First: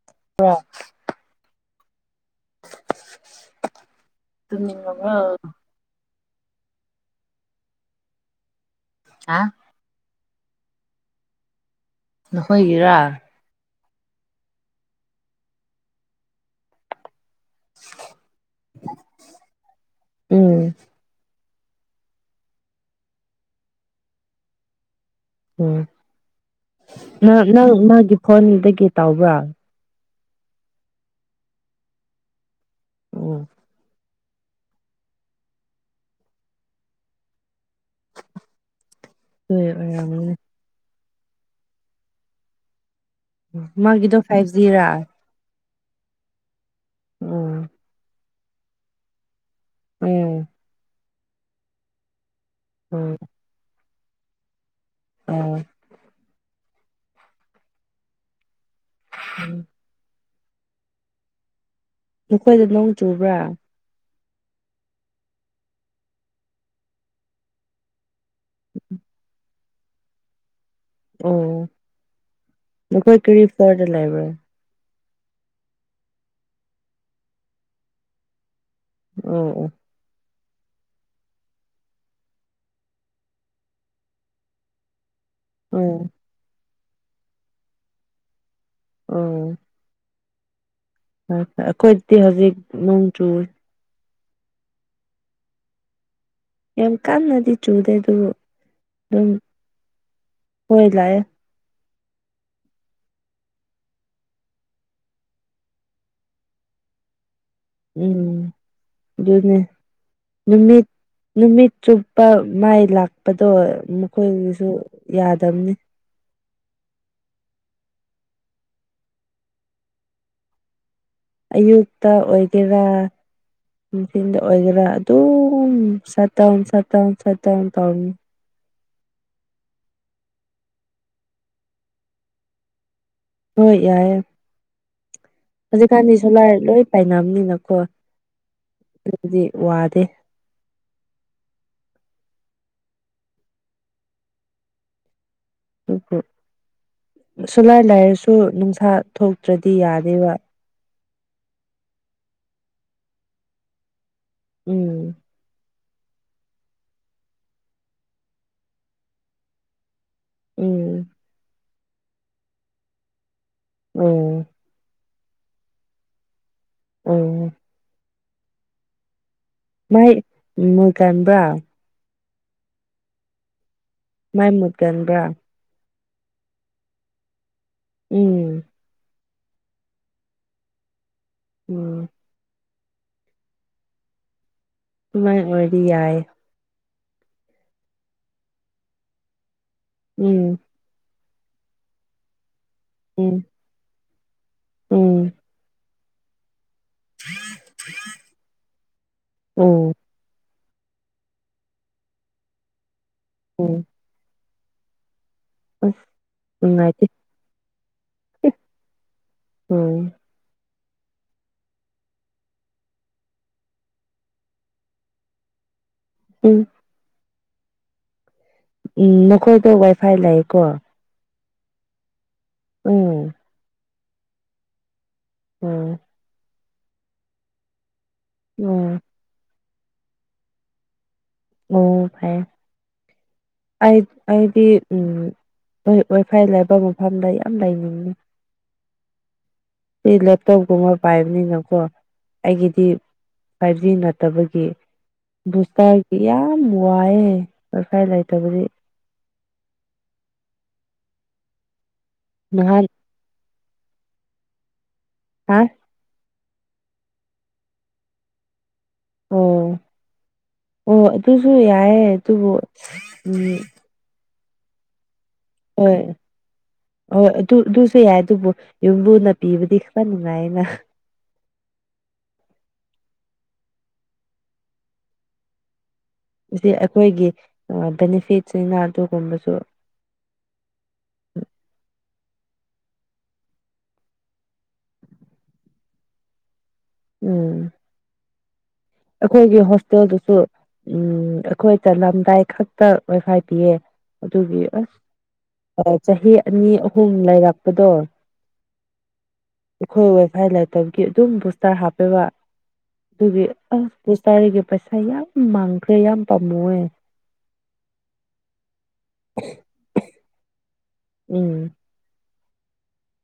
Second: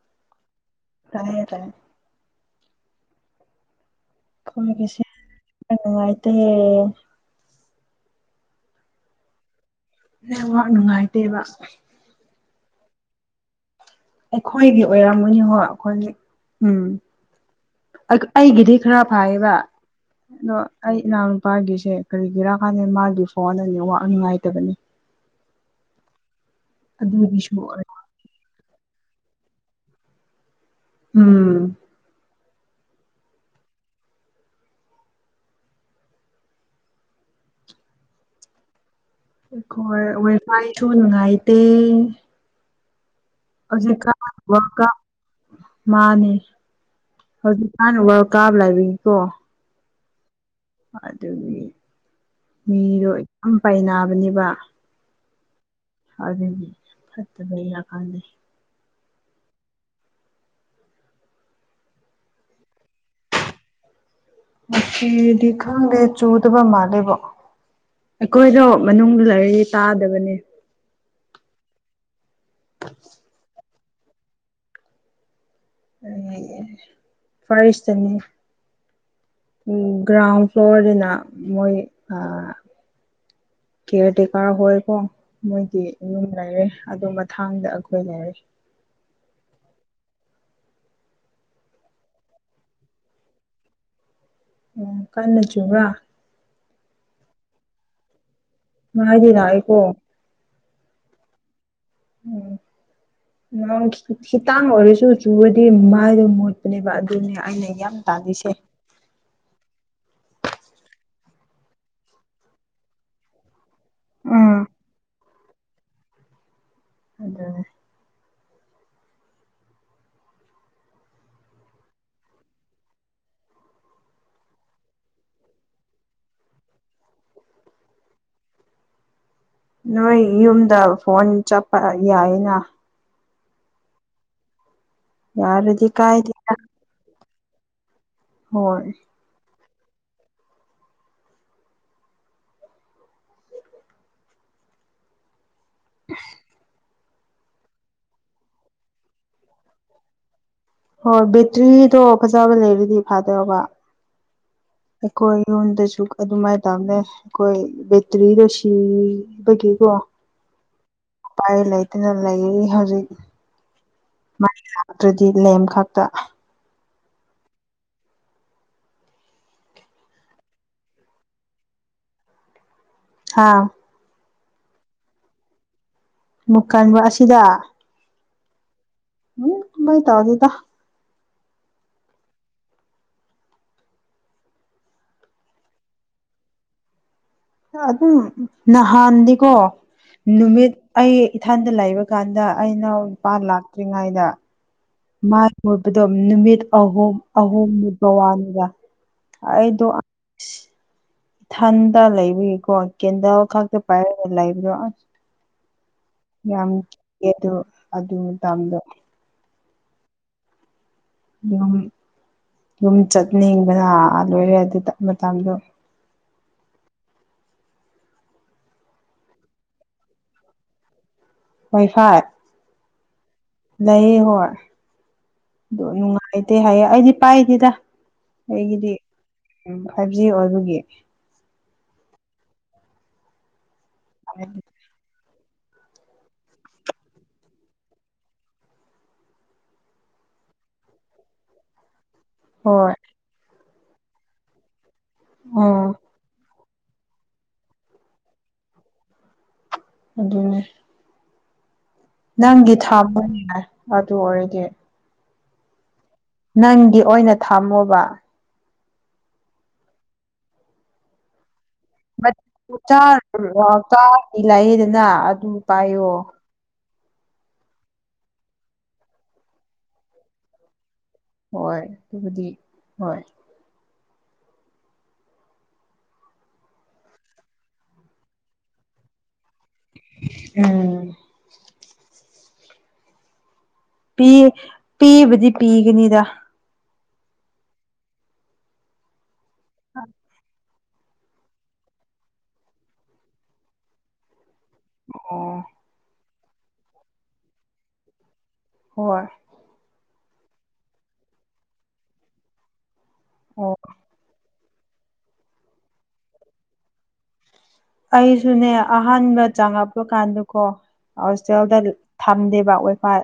[unintelligible] ꯇꯥꯏꯌꯦ ꯇꯥꯏꯌꯦ ꯇꯨꯝꯅꯤꯡꯉꯕꯣ ꯑꯩ ꯅꯨꯡꯉꯥꯏꯇꯦ ꯑ ꯅꯦꯋꯥꯛ ꯅꯨꯡꯉꯥꯏꯇꯦꯕ ꯅꯈꯣꯏꯒꯤꯔꯥ ꯑꯩꯈꯣꯏꯒꯤ ꯑꯣꯏꯔꯝꯃꯅꯤ ꯍꯣꯏ ꯑꯈꯣꯏꯒꯤ ꯎꯝ ꯑꯩ ꯑꯩꯒꯤꯗꯤ ꯈꯔ ꯐꯌꯦꯕ ꯑꯗꯣ ꯎꯝ ꯑꯩ ꯏꯅꯥꯎꯅꯨꯄꯥꯒꯤꯁꯦ ꯀꯔꯤꯒꯤꯔꯥ ꯈꯪꯗꯦ ꯃꯥꯒꯤ ꯐꯣꯟꯗ ꯅꯦꯋꯥꯛ ꯅꯨꯡꯉꯥꯏꯇꯕꯅꯤ ꯎꯝ ꯅꯪ ꯑꯗꯨꯒꯤꯁꯨ ꯅꯪ ꯑꯣꯏ ꯃꯥꯒꯤ ꯐꯣꯟꯗꯨꯗꯒꯤ ꯇꯧꯕ꯭ꯔꯥ ꯎꯝ ꯑꯣ ꯍꯣꯏ ꯑꯩꯈꯣꯏ ꯑꯣꯏꯔꯝꯒꯅꯤ ꯋꯥꯏꯐꯥꯏꯁꯨ ꯅꯨꯡꯉꯥꯏꯇꯦ ꯍꯧꯖꯤꯛ ꯀꯥ ꯃꯥꯒꯤꯗꯣ ꯐꯥꯏꯚ ꯖꯤꯔꯥ ꯋꯥꯜꯀꯞ ꯃꯥꯅꯦ ꯎꯝ ꯍꯧꯖꯤꯛꯀꯥꯟ ꯋꯥꯔꯜ ꯀꯥꯞ ꯂꯩꯕꯒꯤꯀꯣ ꯎꯝ ꯑꯗꯨꯒꯤ ꯃꯤꯗꯣ ꯎꯝ ꯌꯥꯝ ꯄꯥꯏꯅꯕꯅꯦꯕ ꯑ ꯑꯗꯨꯒꯤ ꯐꯠꯇꯕꯩꯔ ꯈꯪꯗꯦ [unintelligible] ꯅꯈꯣꯏꯗ ꯅꯣꯡ ꯆꯨꯕ꯭ꯔꯥ ꯉꯁꯤꯗꯤ ꯈꯪꯗꯦ ꯆꯨꯗꯕ ꯃꯥꯜꯂꯦꯕꯣ ꯑꯩꯈꯣꯏꯗꯣ ꯃꯅꯨꯡꯗ ꯂꯩꯔꯤ ꯇꯥꯗꯕꯅꯦ ꯑꯣ ꯅꯈꯣꯏ ꯀꯔꯤ ꯐ꯭ꯂꯣꯔꯗ ꯂꯩꯕ꯭ꯔꯣ ꯑꯩ ꯐꯥꯔꯁꯇꯅꯤ ꯑꯣ ꯑꯣ ꯒ꯭ꯔꯥꯎꯟ ꯐ꯭ꯂꯣꯔꯗꯅ ꯃꯣꯏ ꯑꯥ ꯀꯦꯌꯥꯔ ꯇꯦꯀꯔ ꯍꯣꯏ ꯀꯣ ꯃꯣꯏꯒꯤ ꯎꯝ ꯌꯨꯝ ꯂꯩꯔꯦ ꯑꯗꯨ ꯃꯊꯥꯡꯗ ꯑꯩꯈꯣꯏ ꯂꯩꯔꯦ ꯑꯣ [unintelligible] ꯑꯩꯈꯣꯏꯇꯤ ꯍꯧꯖꯤꯛ ꯅꯣꯡ ꯆꯨꯔꯦ ꯅꯣꯡ ꯀꯥꯟꯅ ꯆꯨꯕ꯭ꯔꯥ ꯌꯥꯝ ꯀꯟꯅꯗꯤ ꯆꯨꯗꯦ ꯑꯗꯨꯕꯨ ꯑꯗꯨꯝ ꯃꯥꯏꯗꯤ ꯂꯥꯛꯏꯀꯣ ꯍꯣꯏ ꯂꯥꯑꯦ [inaudible] ꯅꯣꯡ ꯈꯤ ꯈꯤꯇꯥꯡ ꯑꯣꯏꯔꯁꯨ ꯆꯨꯨꯔꯗꯤ ꯃꯥꯏꯗꯣ ꯃꯣꯠꯄꯅꯦꯕ ꯑꯗꯨꯅꯦ ꯑꯩꯅ ꯌꯥꯝ ꯇꯥꯜꯂꯤꯁꯦ ꯎꯝ ꯑꯗꯨꯅꯦ ꯅꯨꯃꯤꯠ ꯅꯨꯃꯤꯠ ꯆꯨꯞꯄ ꯃꯥꯏ ꯂꯥꯛꯄꯗꯣ ꯎꯝ ꯃꯈꯣꯏꯒꯤꯁꯨ ꯌꯥꯗꯕꯅꯤ ꯑꯗꯨꯅꯦ ꯑꯌꯨꯛꯇꯥ ꯑꯣꯏꯒꯦꯔꯥ ꯅꯨꯡꯊꯤꯟꯗ ꯑꯣꯏꯒꯦꯔꯥ ꯑꯗꯨꯝ ꯁꯥꯠꯇꯥꯎꯟ ꯁꯥꯠꯇꯥꯎꯟ ꯁꯥꯠꯇꯥꯎꯟ ꯇꯥꯎꯅꯤ ꯅꯣꯏ ꯌꯨꯝꯗ ꯐꯣꯟ ꯆꯞꯄ ꯌꯥꯏꯅ ꯍꯣꯏ ꯌꯥꯏꯌꯦ ꯌꯥꯔꯗꯤ ꯍꯧꯖꯤꯛꯀꯥꯟꯗꯤ ꯁꯣꯂꯥꯔ ꯀꯥꯏꯗꯦꯗ ꯂꯣꯏ ꯄꯥꯏꯅꯕꯅꯤꯅꯀꯣ ꯍꯣꯏ ꯑꯗꯨꯗꯤ ꯋꯥꯗꯦ ꯑꯗꯨꯕꯨ ꯁꯨꯂꯥꯏ ꯂꯥꯏꯔꯁꯨ ꯅꯨꯡꯁꯥ ꯊꯣꯛꯇ꯭ꯔꯥꯗꯤ ꯌꯥꯗꯦꯕ ꯍꯣꯏ ꯕꯦꯇ꯭ꯔꯤꯗꯣ ꯐꯖꯕ ꯂꯩꯔꯗꯤ ꯐꯥꯗꯧꯕ ꯎꯝ ꯑꯩꯈꯣꯏ ꯌꯨꯝꯗꯁꯨ ꯑꯗꯨꯃꯥꯏ ꯇꯧꯕꯅꯦ ꯑꯩꯈꯣꯏ ꯕꯦꯇ꯭ꯔꯤꯗꯣ ꯁꯤꯕꯒꯤꯀꯣ ꯎꯝ ꯑꯩ ꯂꯩꯇꯅ ꯂꯩꯌꯦ ꯍꯧꯖꯤꯛ ꯑꯣ ꯃꯥꯏ ꯂꯥꯛꯇ꯭ꯔꯥꯗꯤ ꯂꯦꯝ ꯈꯛꯇꯥ ꯎꯝ ꯃꯩ ꯃꯨꯠꯀꯝꯕ꯭ꯔꯥ ꯍꯥꯥ ꯃꯩ ꯃꯨꯠꯀꯟ꯭ꯕꯔꯥ ꯃꯨꯛꯀꯟꯕ ꯑꯁꯤꯗ ꯎꯝ ꯎꯝ ꯇꯨꯃꯩ ꯇꯥꯎꯗꯦꯗ ꯎꯝ ꯑꯗꯨꯃꯥꯏ ꯑꯣꯏꯔꯗꯤ ꯌꯥꯏ ꯈꯔ ꯑꯗꯨꯝ ꯅꯍꯥꯟꯗꯤꯀꯣ ꯎꯝ ꯅꯨꯃꯤꯠ ꯑꯩ ꯏꯊꯟꯗ ꯂꯩꯕ ꯀꯥꯟꯗ ꯑꯩꯅꯥꯎ ꯅꯨꯄꯥ ꯎꯝ ꯂꯥꯛꯇ꯭ꯔꯤꯉꯩꯗ ꯎꯝ ꯃꯥꯏ ꯀꯣꯏꯕꯗꯣ ꯅꯨꯃꯤꯠ ꯑꯍꯨꯝ ꯑꯍꯨꯝ ꯃꯨꯕ ꯋꯥꯅꯤꯗ ꯑꯩꯗꯣ ꯎꯝ ꯏꯊꯟꯇ ꯂꯩꯕꯒꯤꯀꯣ ꯀꯦꯟꯗꯜ ꯈꯛꯇ ꯎꯝ ꯄꯥꯏꯔꯒ ꯂꯩꯕꯗꯣ ꯑꯁ ꯎꯝ ꯌꯥꯝ ꯀꯤꯌꯦ ꯑꯗꯨ ꯑꯗꯨ ꯃꯇꯝꯗꯣ ꯎꯝ ꯑꯗꯨꯝ ꯌꯨꯝ ꯆꯠꯅꯤꯡꯕꯅ ꯂꯣꯏꯔꯦ ꯑꯗꯨ ꯃꯇꯝꯗꯣ ꯎꯝ ꯎꯝ ꯅꯈꯣꯏꯗ ꯋꯥꯏꯐꯥꯏ ꯂꯩꯀꯣ ꯋꯥꯏ ꯐꯥꯏ ꯎꯝ ꯂꯩꯌꯦ ꯍꯣꯏ ꯑꯗꯨ ꯎꯝ ꯅꯨꯉꯥꯏꯇꯦ ꯍꯥꯏꯌꯦ ꯑꯩꯗꯤ ꯄꯥꯏꯗꯦꯗ ꯑꯩꯒꯤꯗꯤ ꯎꯝ ꯐꯥꯏꯚ ꯖꯤ ꯑꯣꯏꯕꯒꯤ ꯎꯝ ꯐꯥꯌꯦ ꯑꯩ ꯑꯩꯗꯤ ꯎꯝ ꯑꯣꯏ ꯋꯥꯏꯐꯥꯏ ꯂꯥꯏꯕ ꯃꯐꯝꯗ ꯌꯥꯝ ꯂꯩꯅꯤꯡꯉꯦ ꯄꯤ ꯂꯦꯞꯇꯣꯞꯀꯨꯝꯕ ꯄꯥꯏꯕꯅꯤꯅꯀꯣ ꯑꯩꯒꯤꯗꯤ ꯍꯣꯏ ꯐꯥꯏꯚ ꯖꯤ ꯅꯠꯇꯕꯒꯤ ꯎꯝ ꯕꯨꯁꯇꯥꯔ ꯌꯥꯝ ꯋꯥꯏꯌꯥꯦ ꯋꯥꯏꯐꯥꯏ ꯂꯩꯇꯕꯗꯤ ꯑꯗꯨꯅꯦ ꯅꯪꯒꯤ ꯅꯍꯥꯟ ꯊꯥ ꯃꯅꯤ ꯌꯥꯏ ꯊꯥꯗꯨ ꯑꯣꯏꯔꯗꯤ ꯍꯨꯝ ꯅꯪꯒꯤ ꯑꯣꯏꯅ ꯊꯝꯃꯣꯕ ꯑꯣ ꯑꯣ ꯑꯗꯨꯁꯨ ꯌꯥꯏꯑꯦ ꯑꯗꯨꯕꯨ ꯎꯝ ꯀꯥ ꯇꯤꯅꯩꯗꯅ ꯑꯗꯨ ꯎꯝ ꯄꯥꯏꯌꯣ ꯍꯣꯏ ꯑꯗꯨ ꯑꯗꯨꯁꯨ ꯌꯥꯏ ꯑꯗꯨꯕꯨ ꯌꯨꯝꯕꯨꯅ ꯄꯤꯕꯗꯤ ꯈꯅꯨꯉꯥꯏꯌꯦꯅ ꯍꯣꯏ ꯑꯗꯨꯕꯨꯗꯤ ꯍꯣꯏ ꯁꯤꯗꯤ ꯑꯈꯣꯏꯒꯤ ꯕꯦꯅꯤꯐꯤꯠꯁꯤꯅ ꯑꯗꯨꯒꯨꯝꯕꯁꯨ ꯑꯝ ꯄꯤ ꯄꯤꯕꯗꯤ ꯄꯤꯒꯅꯤꯗ ꯎꯝ ꯑꯈꯣꯏꯒꯤ ꯍꯣꯁꯇꯦꯜꯗꯁꯨ ꯎꯝ ꯑꯈꯣꯏ ꯆꯠꯂꯝꯗꯥꯏ ꯈꯛꯇ ꯂꯐꯥꯏ ꯄꯌꯦ ꯑꯗꯨꯒꯤ ꯑꯁ ꯑꯣ ꯑ ꯆꯍꯤ ꯑꯅꯤ ꯑꯍꯨꯝ ꯂꯩꯔꯛꯄꯗꯣ ꯍꯣꯏ ꯑꯩꯈꯣꯏ ꯋꯥꯏ ꯐꯥꯏ ꯂꯩꯇꯕꯒꯤ ꯑꯗꯨꯝ ꯕꯨꯁꯇꯔ ꯍꯥꯞꯄꯦꯕ ꯑꯗꯨꯒꯤ ꯑꯣ ꯑꯁ ꯕꯨꯁꯇꯔꯒꯤ ꯄꯩꯁꯥ ꯌꯥꯝ ꯃꯥꯡꯈ꯭ꯔꯦ ꯌꯥꯝ ꯄꯥꯝꯃꯨꯑꯦ ꯑꯩꯁꯨꯅꯦ ꯑꯍꯥꯟꯕ ꯆꯪꯉꯛꯄ ꯀꯥꯟꯗꯀꯣ ꯎꯝ ꯍꯣꯁꯇꯦꯜꯗ ꯐꯪꯗꯦꯕ ꯋꯥꯏ ꯐꯥꯏ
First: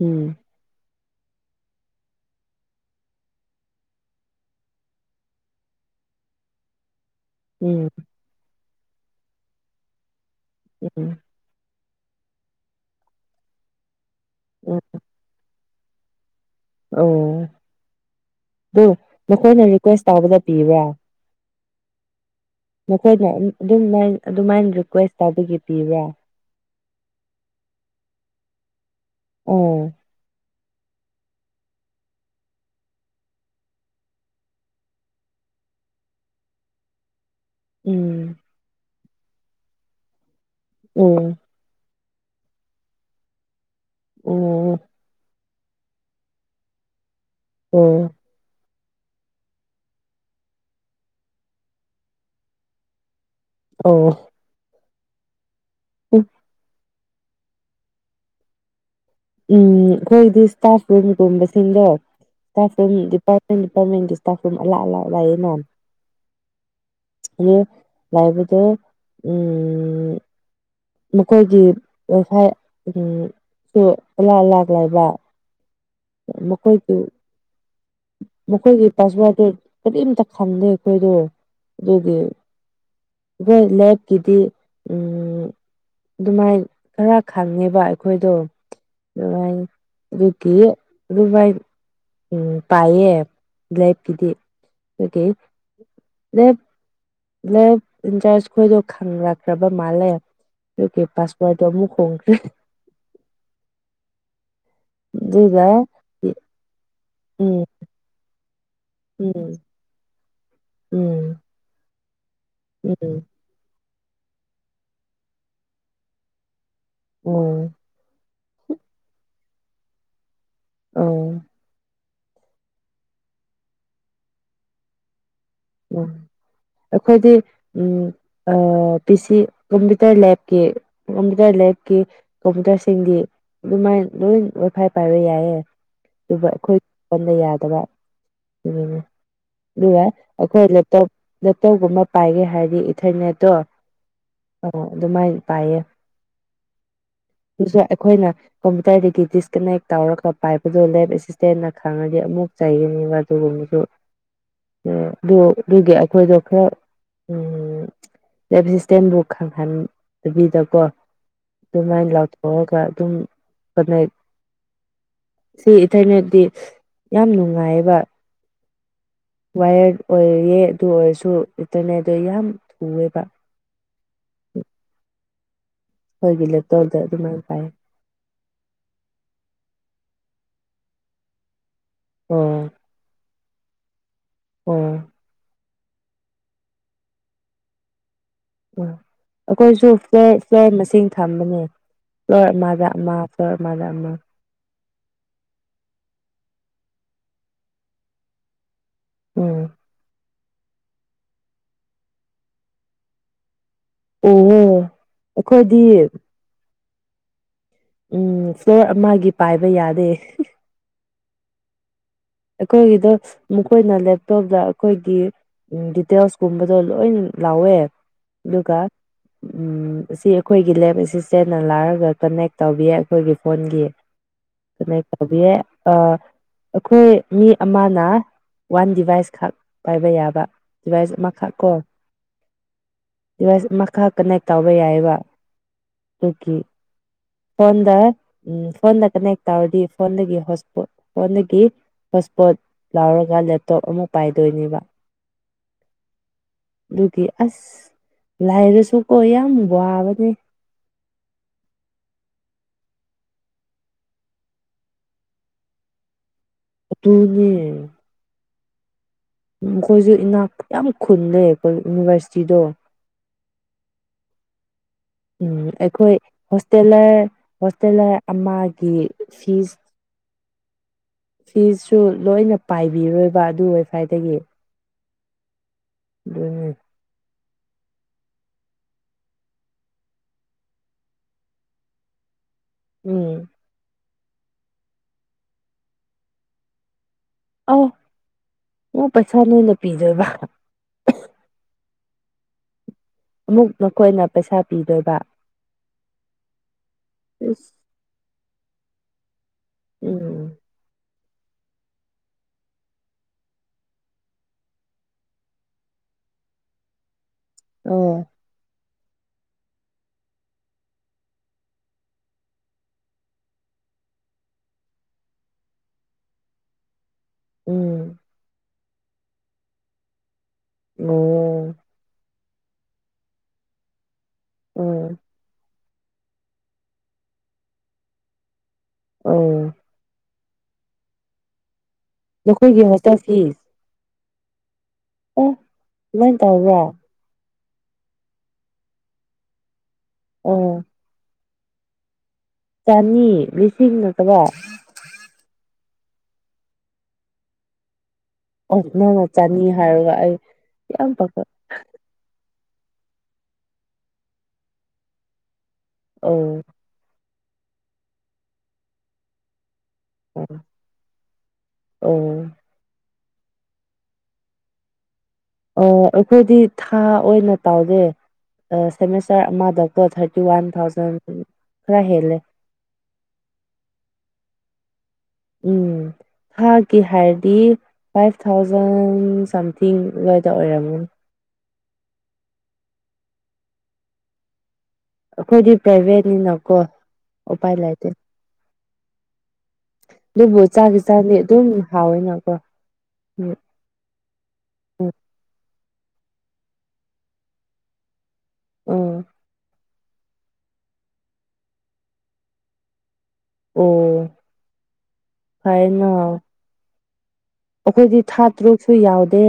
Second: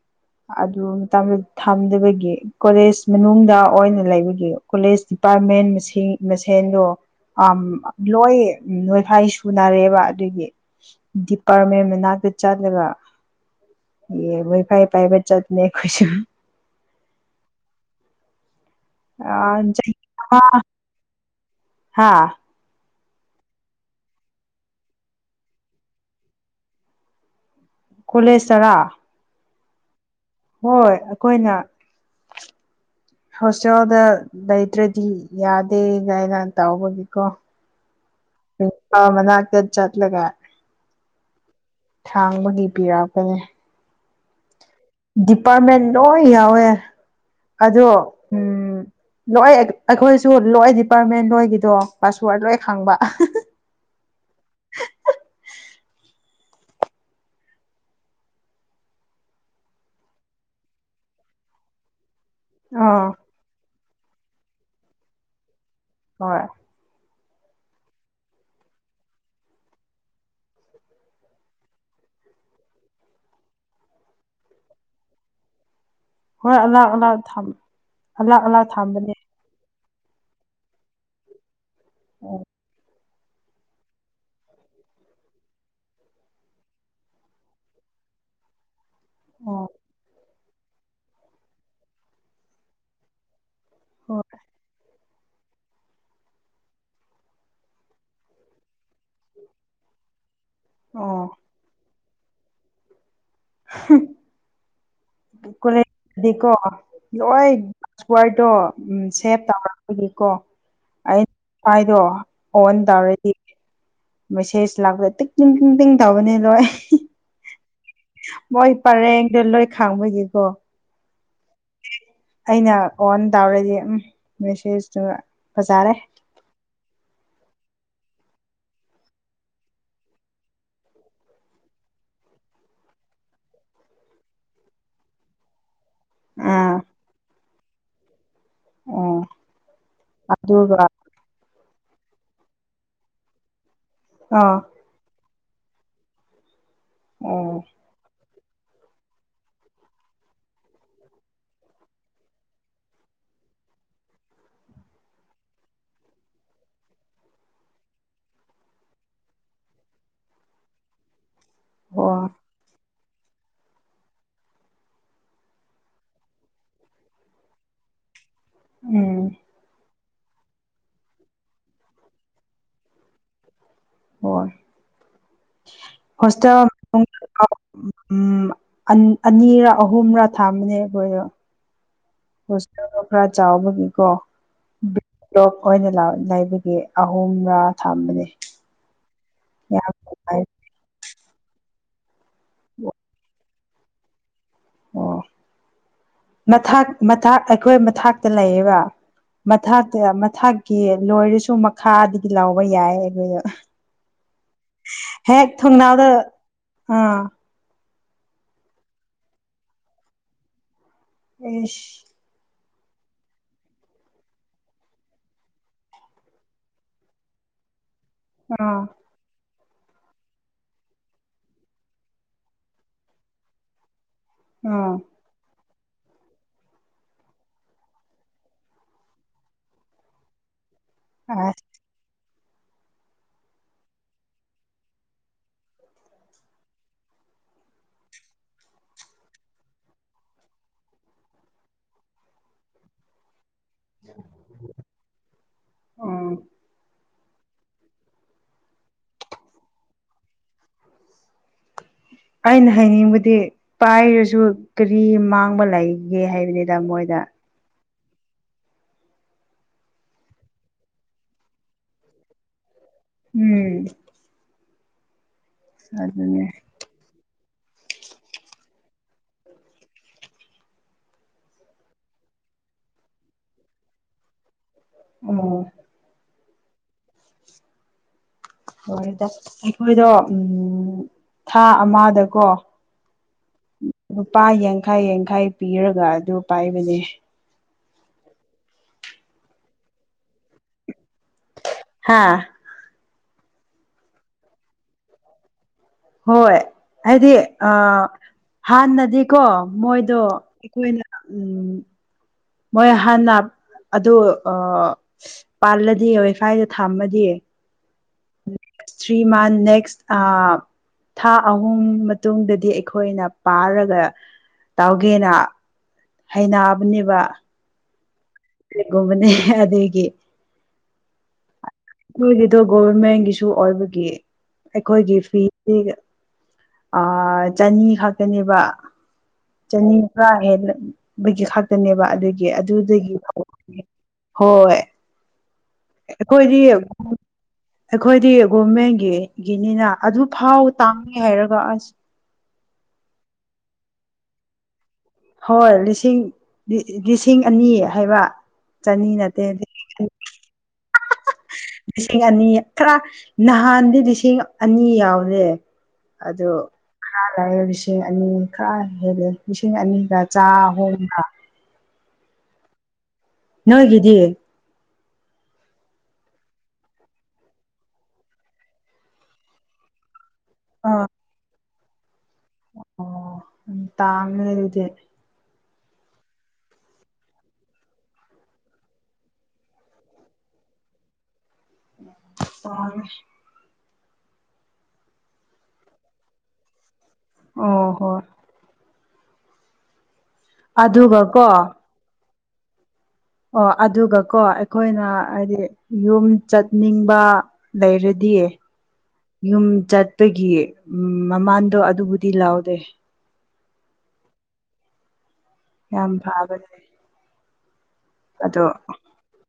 ꯎꯝ ꯑꯗꯨ ꯃꯇꯝ ꯐꯪꯗꯕꯒꯤ ꯀꯣꯂꯦꯖ ꯃꯅꯨꯡꯗ ꯑꯣꯏꯅ ꯂꯩꯕꯒꯤ ꯀꯣꯂꯦꯖ ꯗꯤꯄꯥꯔꯠꯃꯦꯟ ꯃꯁꯤꯡ ꯃꯁꯦꯟꯗꯣ ꯑꯝ ꯎꯝ ꯂꯣꯏ ꯅꯣꯏ ꯐꯥꯏ ꯁꯨꯅꯔꯦꯕ ꯑꯗꯨꯒꯤ ꯎꯝ ꯗꯤꯞ ꯄꯥꯔꯃꯦꯟ ꯃꯅꯥꯛꯇ ꯆꯠꯂꯒ ꯌꯦ ꯋꯥꯏ ꯎꯝ ꯐꯥꯏ ꯄꯥꯏꯕ ꯆꯠꯂꯦ ꯑꯈꯣꯏꯁꯨ ꯑꯧ ꯗꯨ ꯑ ꯃꯈꯣꯏꯅ ꯆꯍꯤ ꯔꯤꯀ꯭ꯋꯦꯁ ꯇꯧꯕꯗ ꯑꯃ ꯄꯤꯕ꯭ꯔꯥ ꯍꯥ ꯅꯣꯏꯅ ꯑꯗꯨꯝꯃꯥꯏ ꯑꯗꯨꯃꯥꯏꯅ ꯔꯤꯀ꯭ꯋꯦꯁ ꯇꯧꯕꯒꯤ ꯄꯤꯕ꯭ꯔꯥ [inaudible] ꯀꯣꯂꯦꯆꯥꯔꯥ ꯎꯝ ꯍꯣꯏ ꯑꯩꯈꯣꯏꯅ [inaudible] ꯍꯣꯁꯇꯦꯜꯗ ꯂꯩꯇ꯭ꯔꯗꯤ ꯌꯥꯗꯦ ꯒꯥꯏꯅ ꯇꯥꯎꯕꯒꯤꯀꯣ ꯎꯝ ꯄꯤꯄꯥꯜ ꯃꯅꯥꯛꯇ ꯆꯠꯂꯒ ꯎꯝ ꯁꯥꯡꯕꯗꯤ ꯄꯤꯔꯛꯄꯅꯤ ꯑꯣ ꯗꯤꯄꯥꯔꯠꯃꯦꯟ ꯂꯣꯏ ꯌꯥꯎꯋꯦ ꯑꯗꯣ ꯂꯣꯏ ꯑꯩꯈꯣꯏꯁꯨ ꯂꯣꯏ ꯗꯤꯄꯥꯔꯠꯃꯦꯟ ꯅꯣꯏꯒꯤꯗꯣ ꯄꯥꯁꯋꯥꯔꯗ ꯂꯣꯏ ꯈꯪꯕ ꯑꯣ ꯎꯝ ꯎꯝ ꯑꯩꯈꯣꯏꯗꯤ ꯏꯁꯇꯥꯐ ꯔꯨꯝꯒꯨꯝꯕꯁꯤꯡꯗꯣ ꯏꯁꯇꯥꯐꯔꯨꯝ ꯑꯥ ꯗꯤꯄꯥ ꯗꯤꯄꯥꯠꯃꯦꯟꯒꯤ ꯏꯇꯥꯞꯐꯔꯨꯝ ꯑꯂꯥ ꯑꯥꯂꯥꯛ ꯂꯥꯛꯑꯌꯦ ꯅ ꯍꯣꯏ ꯌꯦ ꯂꯥꯏꯕꯗ ꯎ ꯃꯈꯣꯏꯒꯤ ꯂꯩꯐꯥꯏ ꯎꯝ ꯁꯨꯂꯥ ꯂꯥꯛ ꯂꯩꯥꯏꯕ ꯍꯣꯏ ꯑꯅꯛ ꯑꯅꯥꯛ ꯊꯝ ꯑꯂꯥꯛ ꯑꯂꯥꯛ ꯃꯈꯣꯏꯒꯤ ꯊꯝꯕꯅꯦ ꯄꯥꯁꯋꯥꯔꯗꯠꯇꯨ ꯀꯔꯤꯝꯇ ꯈꯪꯗꯦ ꯑꯩꯈꯣꯏꯗꯣ ꯑꯗꯨꯒꯤ ꯑꯣ [unintelligible] ꯀꯤꯗꯤ ꯎꯝ ꯑꯗꯨꯃꯥꯏ ꯈꯔ ꯈꯪꯉꯦꯕ ꯑꯩꯈꯣꯏꯗꯣ [unintelligible] ꯑꯣ ꯎꯝ ꯇꯥꯏꯌꯦ ꯂꯦꯞꯀꯤꯗꯤ ꯍꯣꯏ [unintelligible] ꯂꯩ ꯏꯟꯆꯥꯥꯔꯖ ꯈꯣꯏꯗꯣ ꯈꯪꯪꯂꯛꯈ꯭ꯔꯕ ꯃꯥꯜꯂꯦ ꯇ ꯀꯦ ꯑꯣ ꯄꯥꯁꯋꯥꯗꯗꯣ ꯑꯃꯨꯛ ꯍꯣꯡꯒ꯭ꯔꯦ ꯍꯨꯝ ꯑꯗꯨꯒ [unintelligible] ꯗꯤꯀꯣ ꯂꯣꯏ ꯎꯝ ꯄꯥꯁꯋꯥꯔꯗꯣ ꯎ ꯎꯝ ꯁꯦꯚ ꯇꯧꯔꯕꯒꯤꯀꯣ ꯑꯩ ꯎꯝ ꯁꯥꯏꯗꯣ ꯑꯣꯟ ꯎꯝ ꯇꯧꯔꯗꯤ ꯃꯦꯁꯦꯁ ꯂꯥꯛꯄꯗ ꯇꯤꯛ ꯇꯤꯡ ꯇꯤꯛ ꯇꯤꯡ ꯇꯧꯕꯅꯤ ꯂꯣꯏ ꯎꯝ ꯃꯣꯏ ꯄꯔꯦꯡꯗ ꯂꯣꯏ ꯈꯥꯡꯕꯒꯤꯀꯣ ꯑ ꯑꯩꯅ ꯑꯣꯟ ꯇꯧꯔꯗꯤ ꯎꯝ ꯃꯦꯁꯦꯁꯇꯨ ꯐꯖꯔꯦ ꯎ ꯑꯩꯈꯣꯏꯗꯤ ꯎꯝ ꯑ ꯄ ꯁꯤ ꯀꯝꯄꯌꯨꯇꯔ ꯂꯦꯕꯀꯤ ꯀꯝꯄꯌꯨꯇꯔ ꯂꯦꯕꯀꯤ ꯀꯝꯄꯨꯇꯔꯁꯤꯡꯗꯤ ꯑꯗꯨꯃꯥꯏꯅ ꯂꯣꯏ ꯋꯥꯏꯐꯥꯏ ꯄꯥꯏꯕ ꯌꯥꯏꯌꯦ ꯇꯧꯕ ꯑꯥ ꯑꯩꯈꯣꯏꯗ ꯑꯣꯟꯗ ꯌꯥꯗꯕ ꯑꯣ ꯑꯗꯨꯒ ꯑꯩꯈꯣꯏꯇ ꯑꯗꯨꯒ ꯂꯞꯇꯣꯞꯒꯨꯝꯕ ꯄꯥꯏꯒꯦ ꯍꯥꯏꯔꯗꯤ ꯏꯊꯩꯅꯦꯠꯇꯣ ꯑꯥ ꯑꯣ ꯑꯗꯨꯃꯥꯏꯅ ꯄꯥꯥꯏꯌꯦ ꯑꯣ ꯑꯗꯨꯁꯨ ꯑꯩꯈꯣꯏꯅ ꯀꯝꯄꯨꯇꯔꯗꯒꯤ ꯗꯤꯁꯀꯅꯦꯛ ꯇꯧꯔꯒ ꯄꯥꯏꯕꯗꯨ ꯂꯦꯞ ꯑꯦꯁꯤꯁꯇꯦꯟꯅ ꯈꯪꯉꯗꯤ ꯑꯃꯨꯛ ꯆꯩꯒꯅꯤꯕ ꯑꯗꯨꯒꯨꯝꯕꯁꯨ ꯎꯝ ꯗꯨ ꯑꯗꯨꯒꯤ ꯑꯩꯈꯣꯏꯗꯣ ꯈꯔ ꯎꯝ ꯂꯣꯚꯤꯁꯇꯦꯟꯕꯨ ꯈꯪꯍꯟꯗꯕꯤꯗꯀꯣ ꯑꯗꯨꯃꯥꯏꯟ ꯍꯣꯏ ꯂꯥꯎꯠ ꯀꯣꯑꯒ ꯑꯗꯨꯝ ꯐꯅꯦꯛ ꯁꯤ ꯏꯇꯩꯅꯗꯤ ꯌꯥꯝ ꯅꯨꯡꯉꯥꯏꯌꯦꯕ ꯎꯝ ꯋꯥꯌ꯭ꯔꯠ ꯑꯣꯏꯌꯦ ꯑꯗꯨ ꯑꯣꯏꯔꯁꯨ ꯏꯟꯇꯔꯅꯦꯠꯇ ꯌꯥꯝ ꯊꯨꯑꯦꯕ ꯍꯣꯏ ꯑꯩꯈꯣꯏꯒꯤ ꯍꯣꯁꯇꯦꯜ ꯂꯦꯞꯇꯣꯞꯇ ꯑꯗꯨꯃꯥꯏꯅ ꯄꯥꯏ [unintelligible] ꯎꯝ ꯑꯟ ꯑꯅꯤꯔꯥ ꯑꯍꯨꯝꯔꯥ ꯊꯥꯝꯕꯅꯦ ꯑꯩꯒꯣꯏꯗꯣ ꯑꯣ ꯍꯣꯁꯇꯦꯜꯗꯣ ꯈꯔ ꯆꯥꯎꯕꯒꯤꯀꯣ ꯑꯣ ꯕꯤꯠ ꯂꯣꯛ ꯑꯣꯏꯅ ꯂꯥꯎ ꯂꯩꯕꯒꯤ ꯑꯍꯨꯝꯂꯥ ꯊꯝꯕꯅꯦ ꯎꯝ ꯑꯩꯗꯣꯏꯁꯨ ꯌꯥꯝ ꯐ꯭ꯂꯣꯔ ꯅꯨꯡꯉꯥꯏ ꯐ꯭ꯂꯣꯔ ꯃꯁꯤꯡ ꯊꯝꯕꯅꯦ ꯐ꯭ꯂꯣꯔ ꯑꯃꯗ ꯑꯃ ꯈꯔ ꯃꯥꯅ ꯑꯃ ꯑꯣ ꯃꯊꯥꯛ ꯃꯇꯥꯛ ꯑꯩꯈꯣꯏ ꯃꯊꯛꯇ ꯂꯩꯌꯦꯕ ꯎꯝ ꯃꯊꯥꯛꯇꯤ ꯃꯊꯥꯛꯀꯤ ꯂꯣꯏꯔꯁꯨ ꯃꯈꯥꯗꯒꯤ ꯂꯧꯕ ꯌꯥꯏ ꯑꯩꯈꯣꯏꯗꯣ ꯑꯣ ꯍꯦꯛ ꯊꯣꯡꯅꯥꯎꯗ ꯑꯩꯈꯣꯏꯗꯤ ꯑꯥ ꯎꯝ ꯐ꯭ꯂꯣꯔ ꯑꯃꯒꯤ ꯄꯥꯏꯕ ꯌꯥꯗꯦ ꯏꯁ ꯑꯩꯈꯣꯏꯒꯤꯗꯣ ꯃꯈꯣꯏꯅ ꯂꯦꯞꯇꯣꯞꯇ ꯑꯈꯣꯏꯒꯤ ꯎꯝ ꯗꯤꯇꯦꯜꯁ ꯀꯨꯝꯕꯗꯣ ꯂꯣꯏꯅ ꯂꯥꯎꯋꯦ ꯑꯗꯨꯒ ꯑꯥ ꯎꯝ ꯑꯁꯤ ꯑꯩꯈꯣꯏꯒꯤ ꯂꯦꯞ ꯑꯦꯁꯤꯁꯇꯦꯟꯅ ꯂꯥꯛꯔꯒ ꯀꯟꯅꯦꯛ ꯇꯧꯕꯤꯌꯦ ꯑꯩꯈꯣꯏꯒꯤ ꯐꯣꯟꯒꯤ ꯑꯥ ꯀꯟꯅꯦꯛ ꯇꯧꯕꯤꯌꯦ ꯑ ꯑꯈꯣꯏ ꯃꯤ ꯑꯃꯅ ꯋꯥꯟ ꯗꯤꯚꯥꯏꯁ ꯈꯛ ꯄꯥꯏꯕ ꯌꯥꯕ ꯗꯤꯚꯥꯏꯁ ꯑꯃ ꯈꯛ ꯑꯁ ꯀꯣ ꯗꯤꯚꯥꯏꯁ ꯑꯃ ꯈꯛ ꯀꯟꯅꯦꯛ ꯇꯧꯕ ꯌꯥꯏꯌꯦꯕ ꯗꯨꯀꯤ ꯐꯣꯟꯗ ꯎꯝ ꯐꯣꯟꯗ ꯀꯟꯅꯦꯛ ꯇꯧꯔꯗꯤ ꯐꯣꯟꯗꯒꯤ ꯍꯣꯁꯄꯣꯠ ꯐꯣꯟꯗꯒꯤ ꯍꯣꯁꯄꯣꯠ ꯂꯥꯎꯔꯒ ꯂꯦꯞ ꯇꯣꯞ ꯑꯃꯨꯛ ꯄꯥꯏꯗꯣꯏꯅꯦꯕ ꯎꯝ ꯇꯤ ꯑꯁ ꯂꯥꯏꯔꯔꯁꯨꯀꯣ ꯌꯥꯝ ꯋꯥꯕꯅꯦ ꯑꯩꯅ ꯍꯥꯏꯅꯤꯡꯕꯗꯤ ꯄꯥꯏꯔꯁꯨ ꯀꯔꯤ ꯃꯥꯡꯕ ꯂꯩꯒꯦ ꯍꯥꯏꯕꯅꯤ ꯑꯇꯨꯅꯦ ꯎꯝ ꯑꯈꯣꯏꯁꯨ ꯏꯅꯥꯛ ꯌꯥꯝ ꯈꯨꯜꯂꯦ ꯑꯩꯈꯣꯏ ꯌꯨꯅꯤꯚꯔꯁꯤꯇꯤꯗꯣ ꯎꯝ ꯎꯝ ꯑꯩꯈꯣꯏ ꯑꯗꯨꯅꯦ ꯍꯣꯁ ꯇꯦꯂꯔ ꯍꯣꯁꯇꯦꯂꯔ ꯑꯃꯒꯤ ꯐꯤꯁ ꯐꯤꯁꯁꯨ ꯂꯣꯏꯅ ꯄꯥꯏꯕꯤꯔꯣꯏꯕ ꯑꯗꯨ ꯋꯥꯏꯐꯥꯏꯗꯒꯤ [unintelligible] ꯗꯨꯅꯦ ꯍꯣꯏꯗ ꯑꯩꯈꯣꯏꯗꯣ ꯎꯝ ꯊꯥ ꯑꯃꯗꯀꯣ ꯎꯝ ꯂꯨꯄꯥ ꯌꯥꯡꯈꯩ ꯌꯥꯡꯈꯩ ꯄꯤꯔꯒ ꯑꯗꯨ ꯄꯥꯏꯕꯅꯦ ꯑꯧ ꯑꯣ ꯄꯩꯁꯥ ꯅꯣꯏꯅ ꯄꯤꯗꯣꯏꯕ ꯍꯥꯥ ꯑꯃꯨꯛ ꯅꯈꯣꯏꯅ ꯄꯩꯁꯥ ꯄꯤꯗꯣꯏꯕ ꯍꯣꯏ ꯍꯥꯏꯗꯤ ꯑ ꯏꯁ ꯍꯥꯟꯅꯗꯤꯀꯣ ꯃꯣꯏꯗꯣ ꯎꯝ ꯑꯩꯈꯣꯏꯅ ꯎꯝ ꯃꯣꯏ ꯍꯥꯟꯅ ꯑꯗꯨ ꯑ ꯄꯥꯜꯂꯗꯤ ꯋꯥꯏꯐꯥꯏꯗ ꯊꯝꯃꯗꯤ ꯑꯣ ꯊ꯭ꯔꯤ ꯃꯟ ꯅꯦꯛꯁ ꯑ ꯊꯥ ꯑꯍꯨꯝ ꯃꯇꯨꯡꯗꯗꯤ ꯑꯩꯈꯣꯏꯅ ꯄꯥꯔꯒ ꯇꯧꯒꯦꯅ ꯍꯩꯅꯕꯅꯦꯕ ꯎꯝ ꯀꯩꯒꯨꯝꯕꯅꯦ ꯑꯗꯨꯒꯤ ꯑꯣ ꯀꯨꯏꯔꯦꯗꯣ ꯒꯣꯕ꯭ꯔꯃꯦꯟꯒꯤꯁꯨ ꯑꯣꯏꯕꯒꯤ ꯎꯝ ꯑꯩꯈꯣꯏꯒꯤ ꯐꯤ ꯄꯤꯒ ꯑ ꯆꯅꯤ ꯈꯛꯇꯅꯦꯕ ꯑꯣ ꯑꯅꯤꯝ ꯀꯥ ꯍꯦꯟꯂ ꯕꯒꯤ ꯈꯛꯇꯅꯦꯕ ꯑꯗꯨꯒꯤ ꯅꯈꯣꯏꯒꯤ ꯑꯗꯨꯗꯒꯤ ꯍꯣꯁꯇꯦꯜ ꯍꯣꯏ ꯎꯝ ꯑꯩꯈꯣꯏꯗꯤ ꯑꯩꯈꯣꯏꯗꯤ ꯒꯣꯔꯃꯦꯟꯒꯤ ꯒꯤꯅꯤꯅ ꯑꯗꯨ ꯐꯥꯎ ꯑꯣ ꯇꯥꯡꯉꯦ ꯍꯥꯏꯔꯒ ꯑꯁ ꯆꯅꯤ ꯂꯤꯁꯤꯡ ꯀꯥꯗꯥꯏ ꯍꯣꯏ ꯂꯤꯁꯤꯡ ꯂꯤꯁꯤꯡ ꯑꯅꯤ ꯍꯥꯏꯕ ꯑꯣ ꯆꯅꯤ ꯅꯪꯅ ꯅꯠꯇꯦ ꯆꯅꯤ ꯍꯥꯏꯔꯒ ꯑꯩ ꯌꯥꯝ ꯄꯛꯄ ꯂꯤꯁꯤꯡ ꯑꯅꯤ ꯈꯔ ꯅꯍꯥꯟꯗꯤ ꯂꯤꯁꯤꯡ ꯑꯅꯤ ꯌꯥꯎꯔꯦ ꯑꯗꯨ ꯑꯣ ꯈꯔ ꯂꯩꯔ ꯂꯤꯁꯤꯡ ꯑꯅꯤ ꯈꯔ ꯍꯦꯜꯂꯦ ꯂꯤꯁꯤꯡ ꯑꯅꯤ ꯆꯥ ꯍꯨꯝꯔ ꯑꯣ ꯅꯣꯏꯒꯤꯗꯤ ꯑ ꯑꯩꯈꯣꯏꯗꯤ ꯊꯥ ꯑꯣꯏꯅ ꯇꯧꯗꯦ ꯑ ꯁꯦꯃꯤꯁꯇꯔ ꯑꯃꯗ ꯇ ꯊꯥꯔꯇꯤ ꯋꯥꯟ ꯑꯥ ꯊꯥꯎꯖꯟ ꯈꯔ ꯍꯦꯜꯂꯦ ꯑꯣ ꯎꯝ ꯇꯥꯡꯂꯦ ꯑꯗꯨꯗꯤ ꯎꯝ ꯊꯥꯒꯤ ꯍꯥꯏꯔꯗꯤ ꯐꯥꯏꯚ ꯊꯥꯎꯖꯟ ꯁꯝꯊꯤꯡ ꯑꯗꯨꯋꯥꯏꯗ ꯑꯣꯏꯔꯝꯅꯤ ꯄꯔꯣꯏ ꯑꯈꯣꯏꯗꯤ ꯄ꯭ꯔꯥꯏꯚꯦꯠꯅꯤꯅꯀꯣ ꯎꯄꯥꯏ ꯑꯣ ꯂꯩꯇꯦ ꯍꯣꯏ ꯑꯗꯨꯕꯨ ꯆꯥꯗꯤ ꯑꯗꯨꯒ ꯆꯥꯅꯤ ꯀꯣ ꯑꯗꯨꯝ ꯍꯥꯎꯋꯦꯅꯀꯣ ꯎꯝ ꯑ ꯑꯗꯨꯒꯀꯣ ꯑꯩꯈꯣꯏꯅ ꯎꯝ ꯍꯥꯏꯗꯤ ꯌꯨꯝ ꯆꯠꯅꯤꯡꯕ ꯂꯩꯔꯗꯤ ꯎꯝ ꯌꯨꯝ ꯆꯠꯄꯒꯤ ꯃꯃꯥꯟꯗꯣ ꯑꯗꯨꯕꯨꯗꯤ ꯂꯧꯗꯦ ꯑꯣ ꯌꯥꯝ ꯐꯥꯕꯅꯤꯅꯦ ꯑꯈꯣꯏꯗꯤ ꯊꯥ ꯇꯔꯨꯛꯁꯨ ꯌꯥꯎꯗꯦ